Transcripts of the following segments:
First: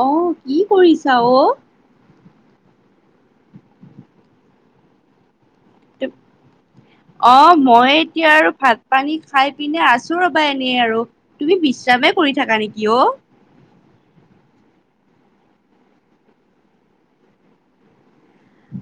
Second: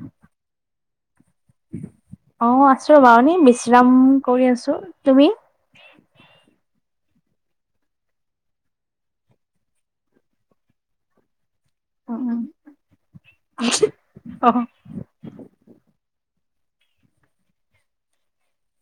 আহ, কি কৰিছা অ'? অ', আছো ৰবা এনে বিশ্ৰাম কৰি আছো, তুমি? ত অ', মই এতিয়া আৰু ভাত পানী খাই পিনে আছো ৰবা এনেই আৰু। তুমি বিশ্ৰাম এ কৰি থাকা নেকি অ'? আহ।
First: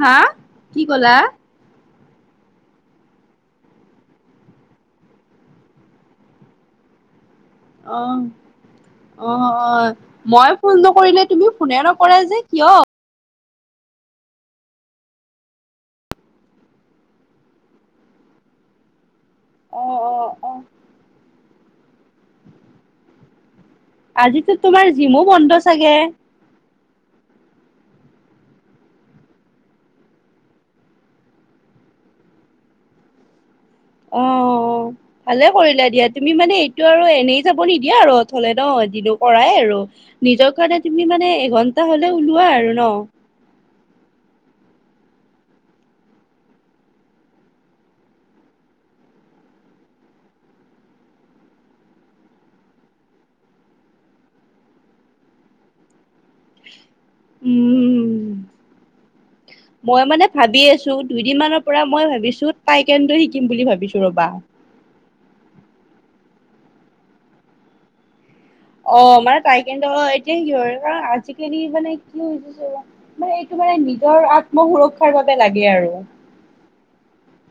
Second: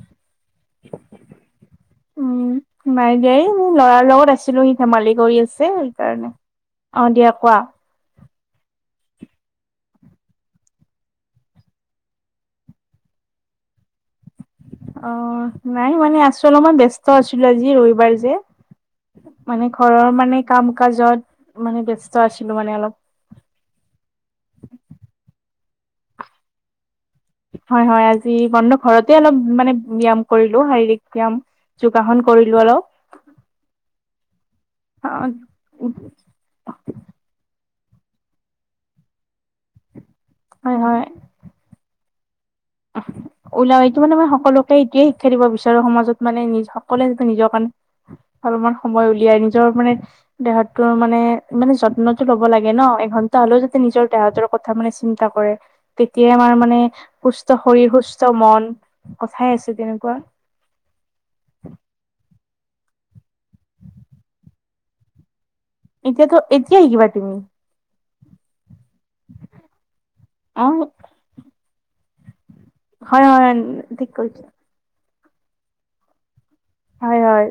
হা, কি ক'লা? উম, নাই দিয়া এই মোৰ ল'ৰাৰ লগত আছিলো, সি ধেমালি কৰি আছে সেইকাৰণে। অ' দিয়ক। আহ। অ', অ', মই ফোন নকৰিলে তুমি ফোনে নকৰা যে, কিয়? অ', নাই মানে আছো অলপমান ব্যস্ত আছিলো আজি ৰবিবাৰ যে। মানে অ ঘৰৰ মানে অ কাম কাজত মানে ব্যস্ত আছিলো মানে অলপ। আজিতো তোমাৰ জিমো বন্ধ চাগে। হয়, হয়, আজি বন্ধ ঘৰতে অলপ মানে ব্যাম কৰিলো, শাৰীৰিক ব্যাম, যোগাসন কৰিলো অলপ। অ', অ ভালে কৰিলা দিয়া তুমি মানে এইটো আৰু এনেই যাব নিদিয়ে আৰু অথলে ন' কৰাই আৰু, নিজৰ কাৰণে তুমি মানে এঘণ্টা হ তে ওলোৱা আৰ। ওলাও, এইটো মানে মই সকলো এইটোৱে শিক্ষা দিব বিচাৰো সমাজত মানে নিজ সকলোৱে যাতে নিজৰ কাৰণে অলপমান সময় উলিয়াই নিজৰ দেহৰ মানে মানে যত্নটো ল'ব লাগে ন' এঘন্টা হ'লেও যাতে নিজৰ দেহতোৰ কথা মানে চিন্তা কৰে, তেতিয়া আমাৰ মানে সুস্থ শৰীৰ, সুস্থ উম মন, কথাই আছে মই তেনেকুৱা। মানে ভাবি আছো দুইদিন মানৰ পৰা মই ভাবিছো তাইকণ্ড শিকিম বুলি ভাবিছো ৰ'বা। এতিয়াতো, এতিয়া শিকিবা তুমি। অ', মানে তাইকেন্ত এতিয়া শিকিব অ পৰা কাৰণ আজিকালি মানে কি হৈছে হয় মানে হয় এইটো মানে ঠিক নিজৰ কৈছা আত্মসুৰক্ষাৰ বাবে লাগে আৰু। হয়, হয়।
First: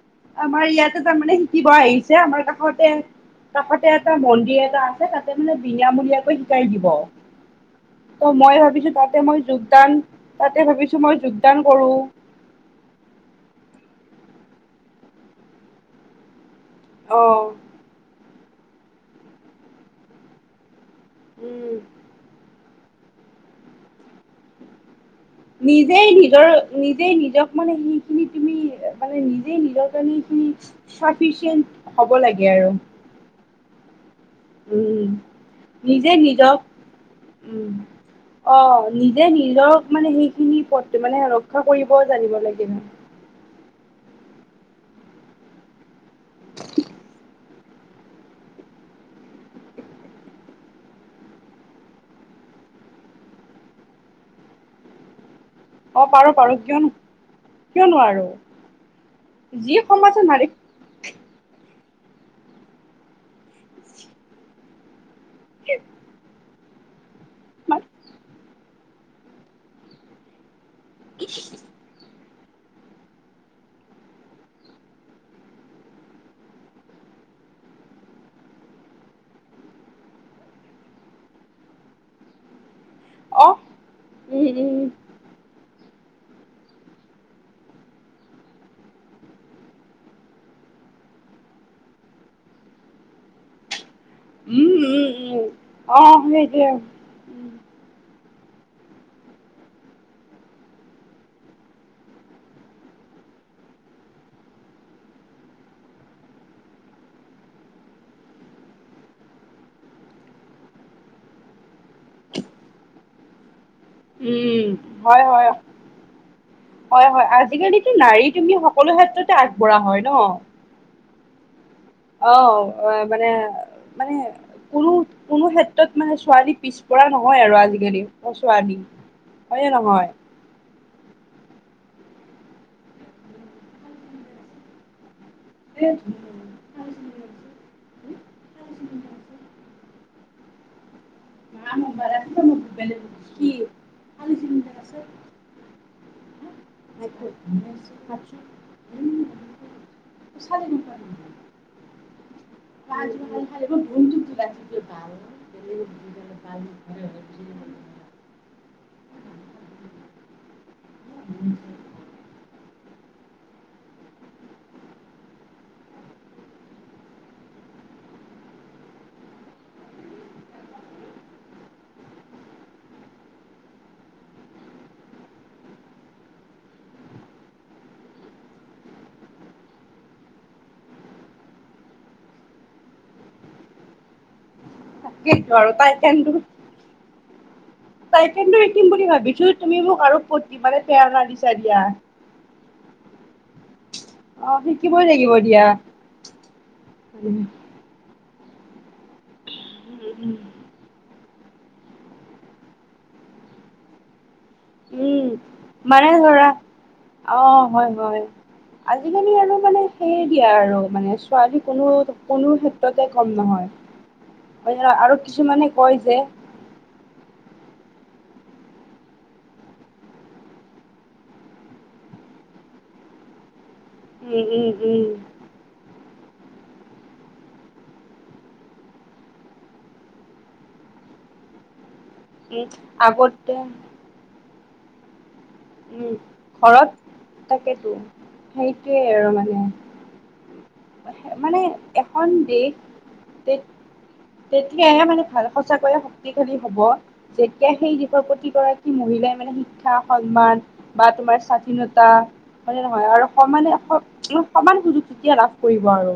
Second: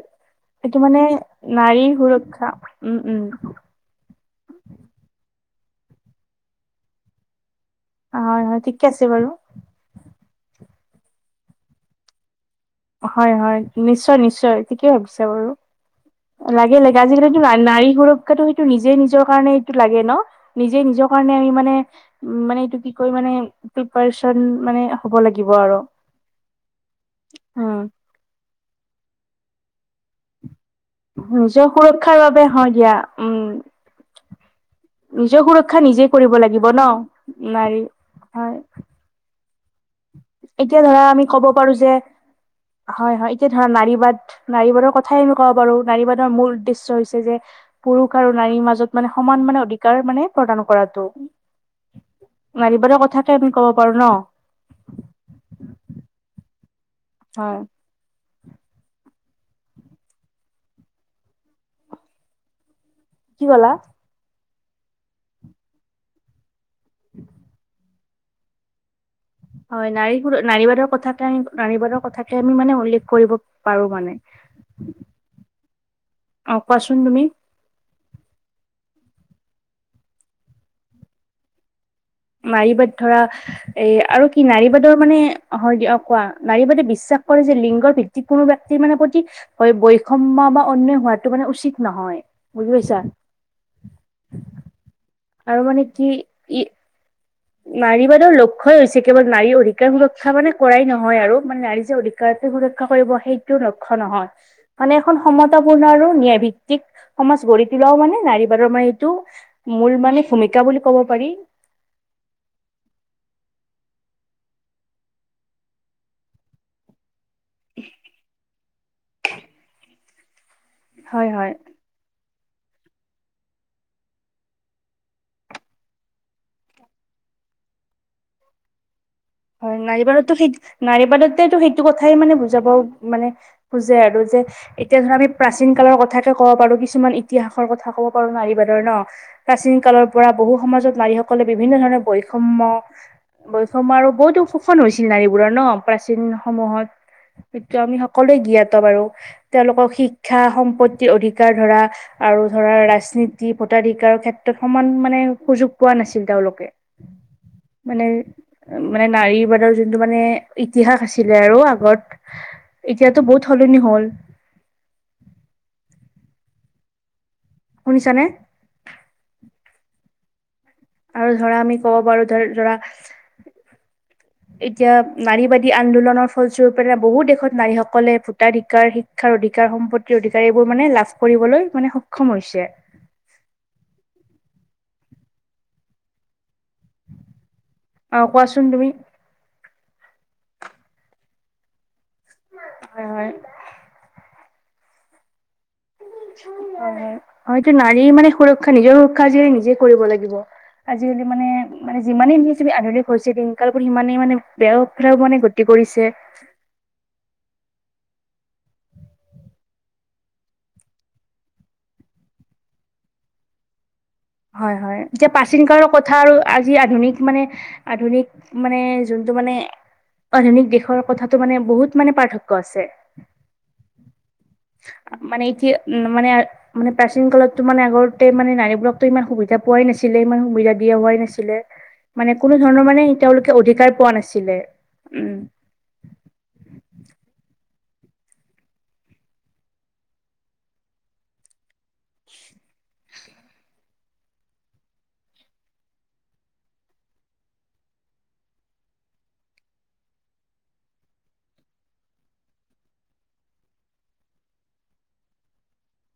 আমাৰ এইটো ইয়াতে মানে তাৰমানে শিকিব নাৰীৰ আহিছে, আমাৰ সুৰক্ষা কাষতে উম উম কাষতে এটা মন্দিৰ এটা আছে, তাতে মানে বিনামূলীয়াকৈ শিকাই দিব। ত হয় হয় মই ঠিকে ভাবিছো আছে তাতে বাৰু মই যোগদান, তাতে ভাবিছো মই যোগদান কৰো। হয়, হয়, নিশ্চয়, নিশ্চয়, ঠিকে ভাবিছা বাৰু। লাগে লাগে অ আজিকালিটো না নাৰী সুৰক্ষাতটো সেইটো নিজে নিজৰ কাৰণে এইটো লাগে ন নিজে নিজক। আমি মানে উম। উ মানে এইটো কি কয় মানে প্ৰিপিয়াৰচন মানে হ'ব লাগিব আৰু নিজেই নিজৰ, নিজেই নিজক। মানে উম সেইখিনি তুমি মানে নিজে নিজৰ কাৰণে ফিকচ। নিজৰ চাফিচিয়েণ্ট হ'ব সুৰক্ষাৰ বাবে লাগে হয় আৰু। দিয়া উম উম নিজৰ সুৰক্ষা নিজে কৰিব লাগিব ন উম নাৰী অ হয়। নিজে নিজক মানে সেইখিনি এতিয়া পথ ধৰা মানে আমি ক'ব ৰক্ষা পাৰো যে কৰিব জানিব লাগে অ হয়, হয়, এতিয়া। ধৰা নাৰীবাদ নাৰীবাদৰ কথাই আমি ক'ব পাৰো নাৰীবাদৰ মূল উদ্দেশ্য হৈছে যে পুৰুষ আৰু নাৰী। মাজত মানে সমান মানে অধিকাৰ মানে প্ৰদান কৰাটো। [unintelligible] নাৰীবাদৰ কথাকে আমি ক'ব পাৰো ন। অ' পাৰো পাৰো কিয় হয় কিয় নোৱাৰো। যি সমাজত নাৰীক। কি ক'লা। [unintelligible] [unintelligible] হয়, নাৰী নাৰীবাদৰ কথা নাৰীবাদৰ কথা আমি মানে উল্লেখ কৰিব পাৰো মানে। অ' কোৱাচোন তুমি। নাৰীবাদ ধৰা অ এ আৰু কি উম নাৰী বাদৰ মানে হয় দিয়ক। কোৱা নাৰীবাদে বিশ্বাস কৰে যে লিংগৰ ভিত্তিক কোনো ব্যক্তিৰ মানে প্ৰতি বৈষম্য বা অন্যয়। সোৱাটো মানে উচিত নহয় বুজি পাইছা। উম, উম, উম, আৰু মানে কি অহ' ই হেইটোৱে। নাৰীবাদৰ লক্ষ্যই হৈছে কেৱল নাৰীৰ অধিকাৰ সুৰক্ষা মানে কৰাই নহয় আৰু মানে নাৰী যে অধিকাৰ সুৰক্ষা কৰিব সেইটো লক্ষ্যয় নহয় মানে এখন সমতাপূৰ্ণ আৰু ন্যায় ভিত্তিক সম গঢ়ি তোলাও মানে নাৰী বাৰৰ মানে এইটো মূল মানে ভূমিকা বুলি ক'ব পাৰি। [inaudible] উম, হয়, হয়, হয়, হয়। আজিকালিতো নাৰী তুমি সকলো ক্ষেত্ৰতে আগবঢ়া হয় ন। হয়, হয়। অ' অ মানে মানে কোনো কোনো ক্ষেত্ৰত মানে ছোৱালী পিছপৰা নহয়। নহয় আৰু আজিকালি ছোৱালী। হয়নে হয় নহয়? নাৰীপাৰততো শীত, নাৰীপাৰততেটো শী এইটো কথাই মানে বুজাব মানে বুজে আৰু যে এতিয়া ধৰা আমি। প্ৰাচীন কালৰ কথাকে ক'ব পাৰো, কিছুমান ইতিহাসৰ কথা ক'ব পাৰো, নাৰীবাদৰ ন প্ৰাচীন কালৰ। পৰা বহু সমাজত নাৰীসকলে বিভিন্ন ধৰণৰ বৈষম্য কি বৈষম্য আৰু। বহুতো শোষণ হৈছিল নাৰীবোৰৰ ন প্ৰাচীন সমূহত। সেইটো আমি সকলোৱে জ্ঞাত বাৰো। তেওঁলোকক শিক্ষা সম্পত্তিৰ অধিকাৰ ধৰা আৰু। ধৰা ৰাজনীতি ভোটাধিকাৰৰ ক্ষেত্ৰত সমান মানে সুযোগ পোৱা নাছিল তেওঁলোকে [unintelligible] মানে উ, মানে নাৰীবাদৰ যোনটো মানে ইতিহাস আছিলে আৰু আগত। এতিয়াতো বহুত সলনি হ'ল। শুনিছানে? আৰু ধৰা আমি ক'ব পাৰো ধৰ ধৰা। [inaudible] এতিয়া নাৰীবাদী আন্দোলনৰ ফলস্বৰূপে বহুত দেশত নাৰীসকলে ভোটাধিকাৰ শিক্ষাৰ অধিক। অধিকাৰ সম্পত্তিৰ অধিকাৰ এইবোৰ মানে লাভ কৰিবলৈ মানে সক্ষম হৈছে। তাকেইতো আৰু তাই কিন্ত অ চাইকেলটো কোৱাচোন তুমি শিকিম বুলি ভাবিছো তুমি মোক। আৰু প্ৰতি বাৰে পেৰনা দিছা দিয়া। হয়, হয়। অ', শিকিবই লাগিব দিয়া। হয়, হয়টো নাৰী মানে সুৰক্ষা নিজৰ সুৰক্ষা যি নিজে কৰিব লাগিব। আজিকালি মানে মানে যিমানেই আধুনিক হৈছে দিনকালবোৰ সিমানেই মানে বেয়া ফালেও উম, মানে গতি কৰিছে মানে ধৰা, অ' হয় হয়। আজিকালি আৰু মানে সেইয়ে দিয়া আৰু মানে ছোৱালী কোনো কোনো ক্ষেত্ৰতে কম নহয়। [inaudible] হয়, হয় আৰু এতিয়া প্ৰাচীন কিছুমানে কালৰ কয় কথা যে আৰু আজি আধুনিক মানে আধুনিক মানে যোনটো মানে আধুনিক দেশৰ কথাটো মানে বহুত মানে পাৰ্থক্য আছে। উম উম উম মানে এতিয়া মানে মানে প্ৰাচীন কালতো মানে আগতে মানে নাৰীবোৰাক ইমান সুবিধা পোৱাই নাছিলে ইমান সুবিধা দিয়া হোৱাই নাছিলে। মানে কোনো উম ধৰণৰ মানে আগতে তেওঁলোকে অধিকাৰ পোৱা নাছিলে উম। উম, ঘৰত থাকেতো সেইটোৱেই আৰু মানে। মানে এখন দেশ তে তেতিয়াহে মানে ভাৰত সচাকৈয়ে শক্তিশালী হ'ব যেতিয়া সেই দেশৰ প্ৰতিগৰাকী মহিলা দিলে মানে শিক্ষা সন্মান বা তোমাৰ স্বাধীনতা হয়নে নহয় আৰু সমানে স-সমান সুযোগ তেতিয়া লাভ কৰিব আৰু।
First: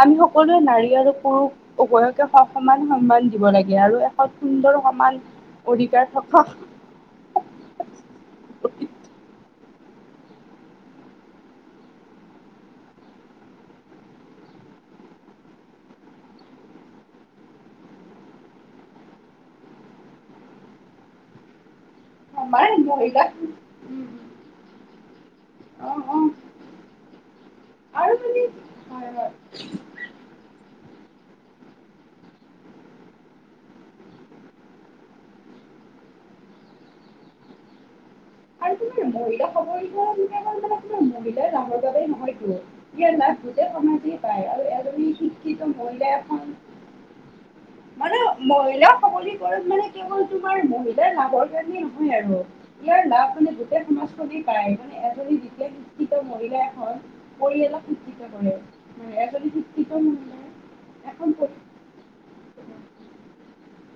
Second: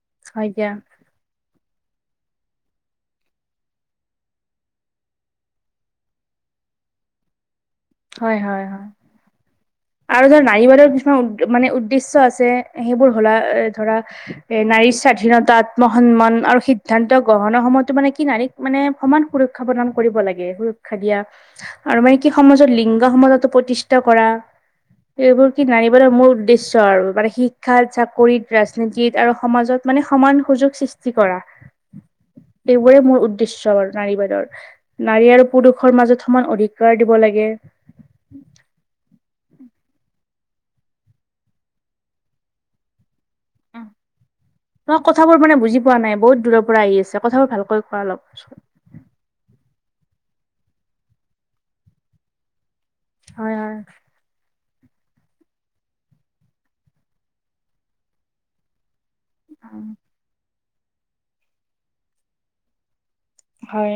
আমি হয় সকলোৱে দিয়া নাৰী আৰু পুৰুষ উভয়কে সমান সন্মান দিব লাগে আৰু এখন সুন্দৰ সমাজ অধিকাৰ থকা [unintelligible] হয়, হয়, হয়। আৰু ধৰা নাৰীবাদৰ কিছুমান মানে উদ্দেশ্য আছে সেইবোৰ হ'লা এ ধৰা এ নাৰীৰ স্বাধীনতা আত্মসন্মান আৰু সিদ্ধান্ত গ্ৰহণৰ সময়তো মানে কি নাৰীক মানে সমান সুৰক্ষা কৰিব লাগে সুৰক্ষা দিয়া আৰু মানে কি আমাৰ সমাজত লিংগ মহিলা সমততো প্ৰতিষ্ঠা কৰা। এইবোৰ কি অ', নাৰিবাদৰ অ', মোৰ উদ্দেশ্য আৰু মানে শিক্ষাত আৰু চাকৰিত মানে হয়, ৰাজনীতিত হয়, আৰু সমাজত মানে সমান সুযোগ সৃষ্টি কৰা। [inaudible] এইবোৰে মোৰ উদ্দেশ্য বাৰু নাজীবাদৰ। নাৰী আৰু পুৰুষৰ মাজত সমান অধিকাৰ দিব লাগে। [inaudible] আৰু তোমাৰ মহিলা সবলীকৰণ মানে তোমাৰ মহিলাৰ লাভৰ বাবে নহয়তো। ইয়াৰ লাভ গোটেই সমাজেই পায় আৰু তোমাৰ এজনী কথাবোৰ মানে শিক্ষিত বুজি পোৱা মহিলা নাই বহুত এখন দূৰৰ পৰা আহি আছে কথাবোৰ ভালকৈ কোৱা মানে অলপ। মহিলা সবলীকৰণ মানে কেৱল তোমাৰ মহিলাৰ লাভৰ কাৰণে নহয় আৰু। হয়, হয়। এজন বিশেষ শিক্ষিত মহিলা হৈ পৰিয়ালক শিক্ষিত কৰে। এজনী শিক্ষিত [unintelligible] এখন হয়।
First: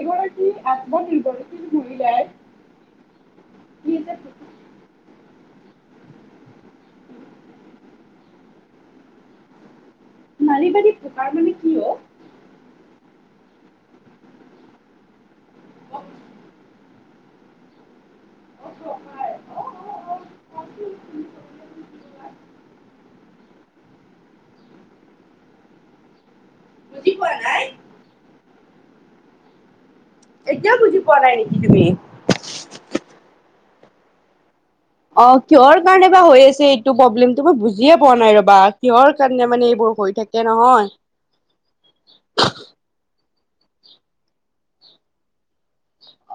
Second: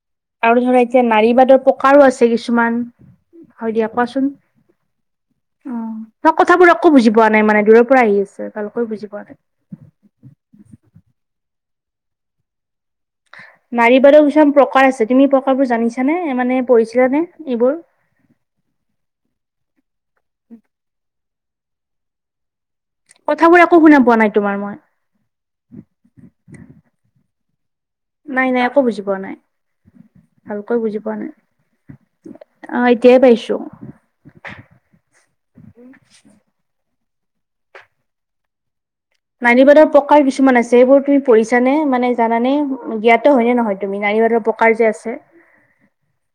এগৰাকী আৰু ধৰা এতিয়া নাৰীবাদৰ আত্মনিৰ্ভৰশীল প্ৰকাৰো মহিলাই আছে কিছুমান। হয়, দিয়া কোৱাচোন? নিজে অ', ত' কথাবোৰ আকো বুজি পোৱা নাই মানে দূৰৰ পৰা আহি আছে ভালকৈ বুজি পোৱা নাই। নাৰীবাৰী প্ৰকাৰ মানে কি অ'? নাৰীবাদৰ কিছুমান প্ৰকাৰ আছে তুমি প্ৰকাৰবোৰ জানিছানে মানে পঢ়িছিলা নে? এইবোৰ? অ', প্ৰকাৰ অ' অ'। [inaudible] কথাবোৰ একো শুনা পোৱা নাই তোমাৰ মই। বুজি পোৱা নাই? নাই নাই একো বুজি পোৱা নাই। ভালকৈ বুজি পোৱা নাই, আহ এতিয়া হে পাইছো। অ' কিহৰ কাৰণে বা হৈ আছে, এইটো প্ৰব্লেমটো মই বুজিয়ে পোৱা নাই ৰবা। কিহৰ কাৰণে মানে নাৰীবাদৰ এইবোৰ হৈ প্ৰকাৰ থাকে কিছুমান আছে, নহয়। সেইবোৰ তুমি পঢ়িছানে মানে জানে জ্ঞাত। হয়নে নহয় তুমি নাৰীবাদৰ প্ৰকাৰ যে আছে।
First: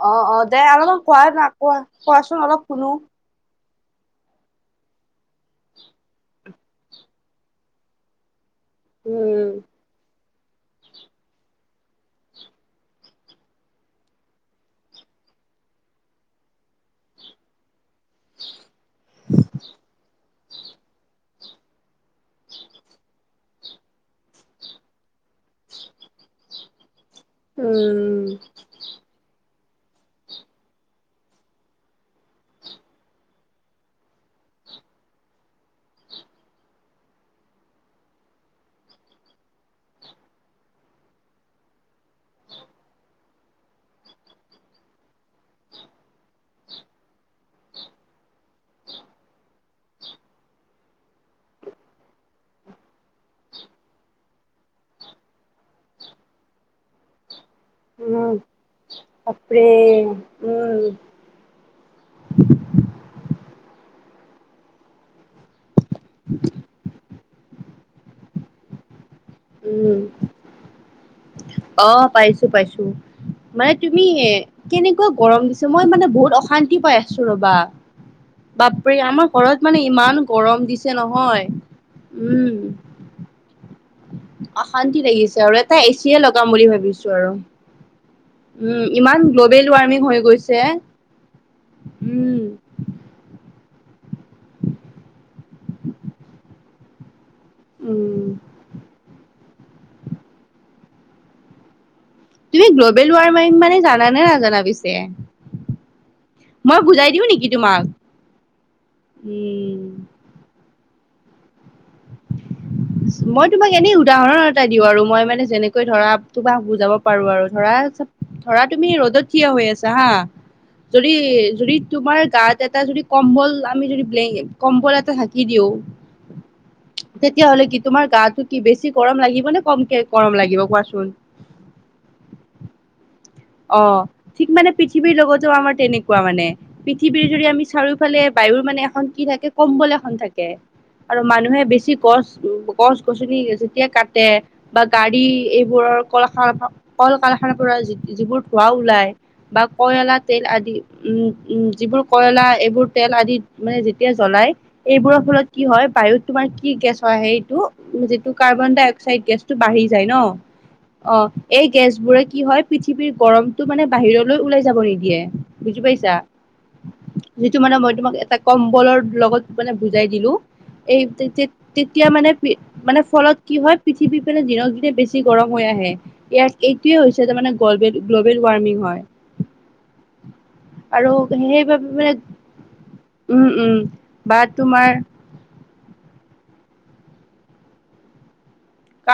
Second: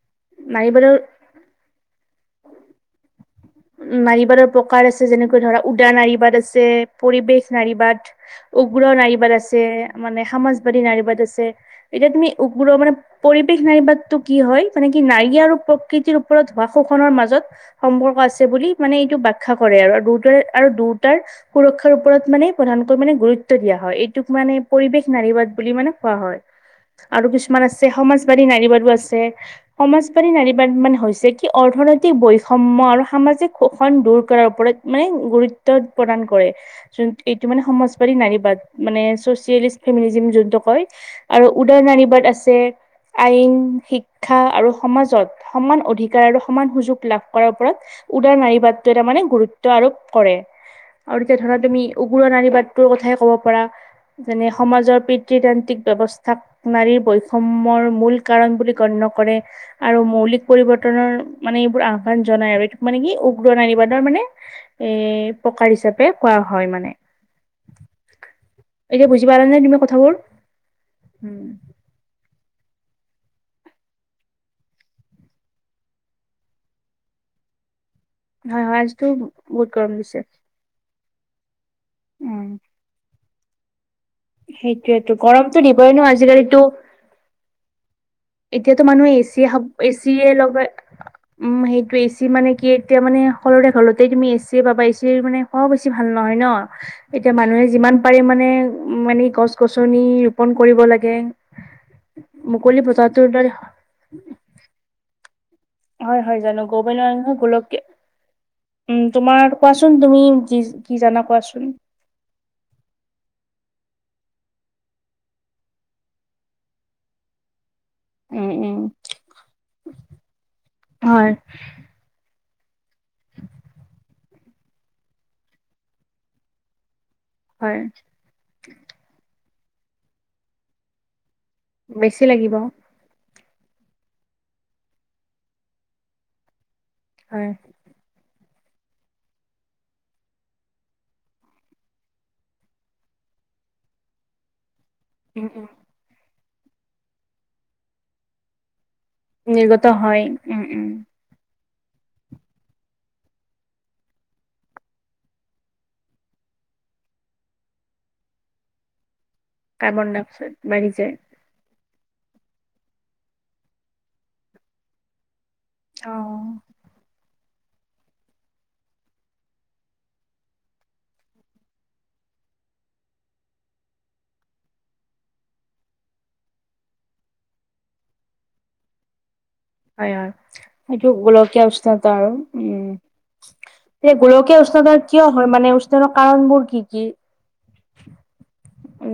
অ' অ' দে নাৰীবাদৰ অলপমান কোৱা ন কোৱা কোৱাচোন অলপ শুনো। উম, নাৰীবাদৰ প্ৰকাৰ আছে যেনেকৈ ধৰা উদা নাৰীবাদ আছে, পৰিৱেশ নাৰীবাদ। উগ্ৰ নাৰীবাদ উম আছে, মানে সমাজবাদী নাৰীবাদ আছে, এতিয়া তুমি উগ্ৰ মানে পৰিৱেশ নাৰী বাদতটো কি হয় মানে কি নাৰী। ই আৰু প্ৰকৃতিৰ ওপৰত হোৱা শোষণৰ মাজত সম্পৰ্ক আছে। বুলি মানে এইটো বাখ্যা কৰে আৰু দুটাৰে আৰু দুয়টাৰ সুৰক্ষাৰ ওপৰত মানে প্ৰধানকৈ মানে গুৰুত্ব। গুৰুত্ব দিয়া হয়, এইটোক মানে পৰিৱেশ নাৰীবাদ বুলি মানে কোৱা হয়। আৰু কিছুমান আছে সমাজবাদী নাৰীবাদও আছে। সমাজবাদী নাৰীবাদ মানে হৈছে কি অৰ্থনৈতিক বৈষম্যৰ আৰু। সামাজিক শোষন দূৰ কৰাৰ ওপৰত মানে গুৰুত্ব প্ৰদান কৰে যোন এইটো মানে সমাজবাদী। নাৰীবাদ মানে চচেলিষ্ট ফেমিজিন যোনটো কয় আৰু উদাৰ নাৰীবাট আছে। আইন শিক্ষা আৰু সমাজত সমান অধিকাৰ আৰু সমান সুযোগ লাভ কৰাৰ ওপৰত। উদাৰ নাৰী বাদটো টো মানে গুৰুত্ব আৰোপ কৰে। আৰু তেতিয়া ধৰা তুমি উগুৰা নাৰী বাটটোৰ কথাই ক'ব পাৰা। যেনে সমাজৰ পিতৃতান্ত্ৰিক ব্যৱস্থাক নাৰীৰ বৈ ওমৰ মূল উম কাৰণ বুলি গণ্য কৰে আৰু মৌলিক উম পৰিৱৰ্তনৰ মানে এইবোৰ আহ্বান জনাই আৰু এইটো। উগ্ৰ নাৰীবাদৰ মানে এ প্ৰকাৰ হিচাপে কোৱা হয় মানে। এতিয়া বুজি পালা নে তুমি উম, কথাবোৰ উম, অ' পাইছো। মানে তুমি কেনেকুৱা গৰম দিছে, মই মানে বহুত অশান্তি পাই আছো ৰব। বা হয় হয় বাপৰে আজিতো আমাৰ ঘৰত বহুত মানে গৰম দিছে ইমান গৰম দিছে। দিছে নহয়, উম। অশান্তি সেইটোয়েতো লাগিছে গৰমতো আৰু এটা দিবই ন এচিয়ে লগাম আজিকালিতো বুলি ভাবিছোঁ আৰু। উম এতিয়াতো মানুহে ইমান এচিয়েহক গ্ল'বেল ৱাৰ্মিং হৈ এচিয়ে গৈছে লগাই উম, সেইটো এচি উম মানে কি এতিয়া মানে। সকলোৰে ঘৰতেই তুমি এচিয়ে পাবা এচিৰ মানে খোৱাও বেছি ভাল নহয় ন। এতিয়া মানুহে যিমান উম পাৰে মানে উ মানে গছ। গছ গছনি ৰোপন কৰিব লাগে। তুমি মুকলি গ্ল'বেল বতাহটোৰ দৰে ৱাৰ্মিং মানে জানা নে নাজানা পিছে। হয়, হয়, জানো মই গ্ল'বেল বুজাই দিওঁ ৱামিং নেকি গোলককে। তোমাক উম, তোমাৰ আৰু উম কোৱাচোন তুমি কি কি জানা কোৱাচোন। মই তোমাক এনেই উদাহৰণ এটা দিওঁ আৰু মই মানে যেনেকৈ ধৰা তোমাক বুজাব পাৰোঁ আৰু ধৰা। উম ধৰা উম তুমি ৰ'দত থিয় হৈ আছা হা যদি হয় যদি তোমাৰ গাত। এটা কম্বল আমি যদি‌ ব্লে কম্বল এটা ধাকি দিওঁ। তেতিয়াহ'লে কি হয় তোমাৰ গাটো কি বেছি গৰম লাগিব নে কমকে গৰম লাগিব কোৱাচোন। বেছি লাগিব। অ' ঠিক মানে পৃথিৱীৰ লগতো আমাৰ তেনেকুৱা মানে পৃথিৱীৰ যদি হয় আমি চাৰিওফালে। বায়ুৰ মানে এখন কি থাকে কম্বল এখন থাকে। আৰু মানুহে বেছি গছ উ গছ গছনি যেতিয়া কাটে। বা গাড়ী উম উম এইবোৰৰ কল কল কাৰখানাৰ পৰা যিবোৰ ধোঁৱা ওলাই। বা নিৰ্গত কয়লা হয় তেল উম আদি উম, উম। যিবোৰ কয়লা এইবোৰ তেল আদি মানে যেতিয়া জ্বলাই এইবোৰৰ ফলত কি হয় বায়ুত তোমাৰ কি। গেছ হয়, সেইটো যিটো কাৰ্বন ডাই অক্সাইড গেছটো বাঢ়ি যায় কাৰ্বন ন ডাই অক্সাইড বাঢ়ি যায় অ' এই। গেছবোৰে কি হয় পৃথিৱীৰ গৰমতটো মানে বাহিৰলৈ ওলাই যাব নিদিয়ে। বুজি পাইছা। অ যিটো মানে মই তোমাক এটা কম্বলৰ লগত মানে বুজাই দিলো। এই তেতিয়া মানে মানে ফলত কি হয় পৃথিৱী পিনে দিনক দিনে বেছি গৰম হৈ আহে। আহে ইয়াৰ এইটোৱে হৈছে যে মানে গ্ল'বেল গ্ল'বেল ৱাৰ্মিং হয়। হয়, হয়, সেইটো আৰু গোলকীয়া সেইবাবে উষ্ণতা মানে আৰু উম। [unintelligible] বা গোলকীয়া তোমাৰ উষ্ণতাৰ কিয় হয় মানে উষ্ণতাৰ কাৰণবোৰ কি কি?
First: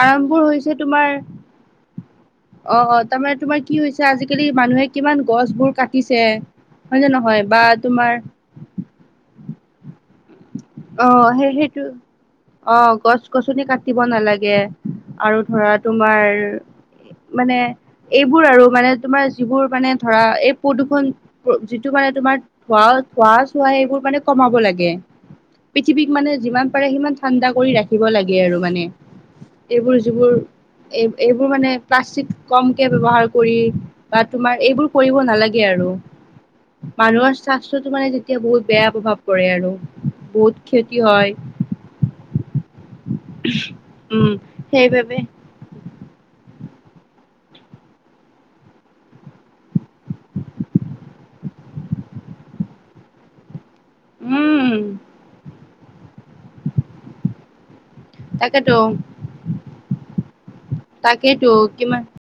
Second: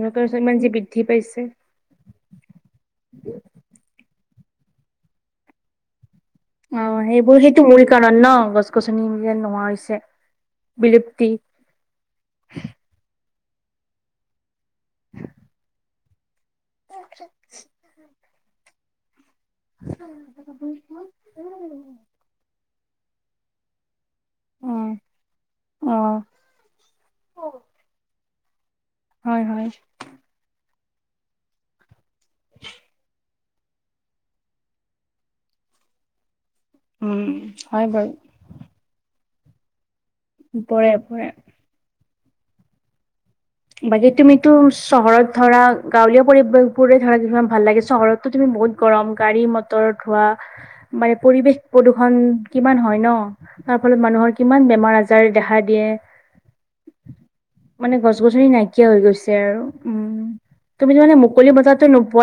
গোলকীয় উষ্ণতা ইমান যে হৈছে বৃদ্ধি তোমাৰ, পাইছে। অ' তাৰমানে তোমাৰ কি হৈছে আজি [unintelligible] মানুহে কিমান গছবোৰ কাটিছ অ' সেইবোৰ সেইটো মূল কাৰণ ন' গছ গছনি যে নোহোৱা হৈছে। বিলুপ্তি। অ' সেই সেইটো অ' গছ গছনি কাটিব নালাগে, আৰু ধৰা তোমাৰ মানে [inaudible] এইবোৰ আৰু মানে তোমাৰ যিবোৰ মানে ধৰা এই প্ৰদূষণ যিটো মানে তোমাৰ ধোৱা চোৱা চোৱা এইবোৰ মানে কমাব লাগে। অ' পৃথিৱীক অ' মানে যিমান পাৰে সিমান ঠাণ্ডা কৰি ৰাখিব লাগে আৰু মানে, হয় হয় এইবোৰ যিবোৰ এ এইবোৰ মানে প্লাষ্টিক কমকে ব্যৱহাৰ কৰি বা তোমাৰ এইবোৰ কৰিব নালাগে আৰু। উম মানুহৰ স্বাস্থ্যতো হয় মানে বাৰু তেতিয়া বহুত বেয়া প্ৰভাৱ পৰে আৰু। বহুত পৰে ক্ষতি পৰে। হয় বাকী উম তুমিটো সেইবাবে চহৰত ধৰা গাঁওলীয়া পৰি [unintelligible] ভাল লাগে চহৰতটো তুমি বহুত গৰম গাড়ী মটৰ ধোৱা মানে পৰিবেশ প্ৰদূষণ কিমান হয় ন'। তাৰ ফলত মানুহৰ কিমান উম বেমাৰ আজাৰ দেখা দিয়ে, মানে গছ গছনি তাকেতো নাইকিয়া হৈ গৈছে আৰু উম, তুমি মানে তাকেইতো মুকলি বতাহটো কিমান নোপোৱা।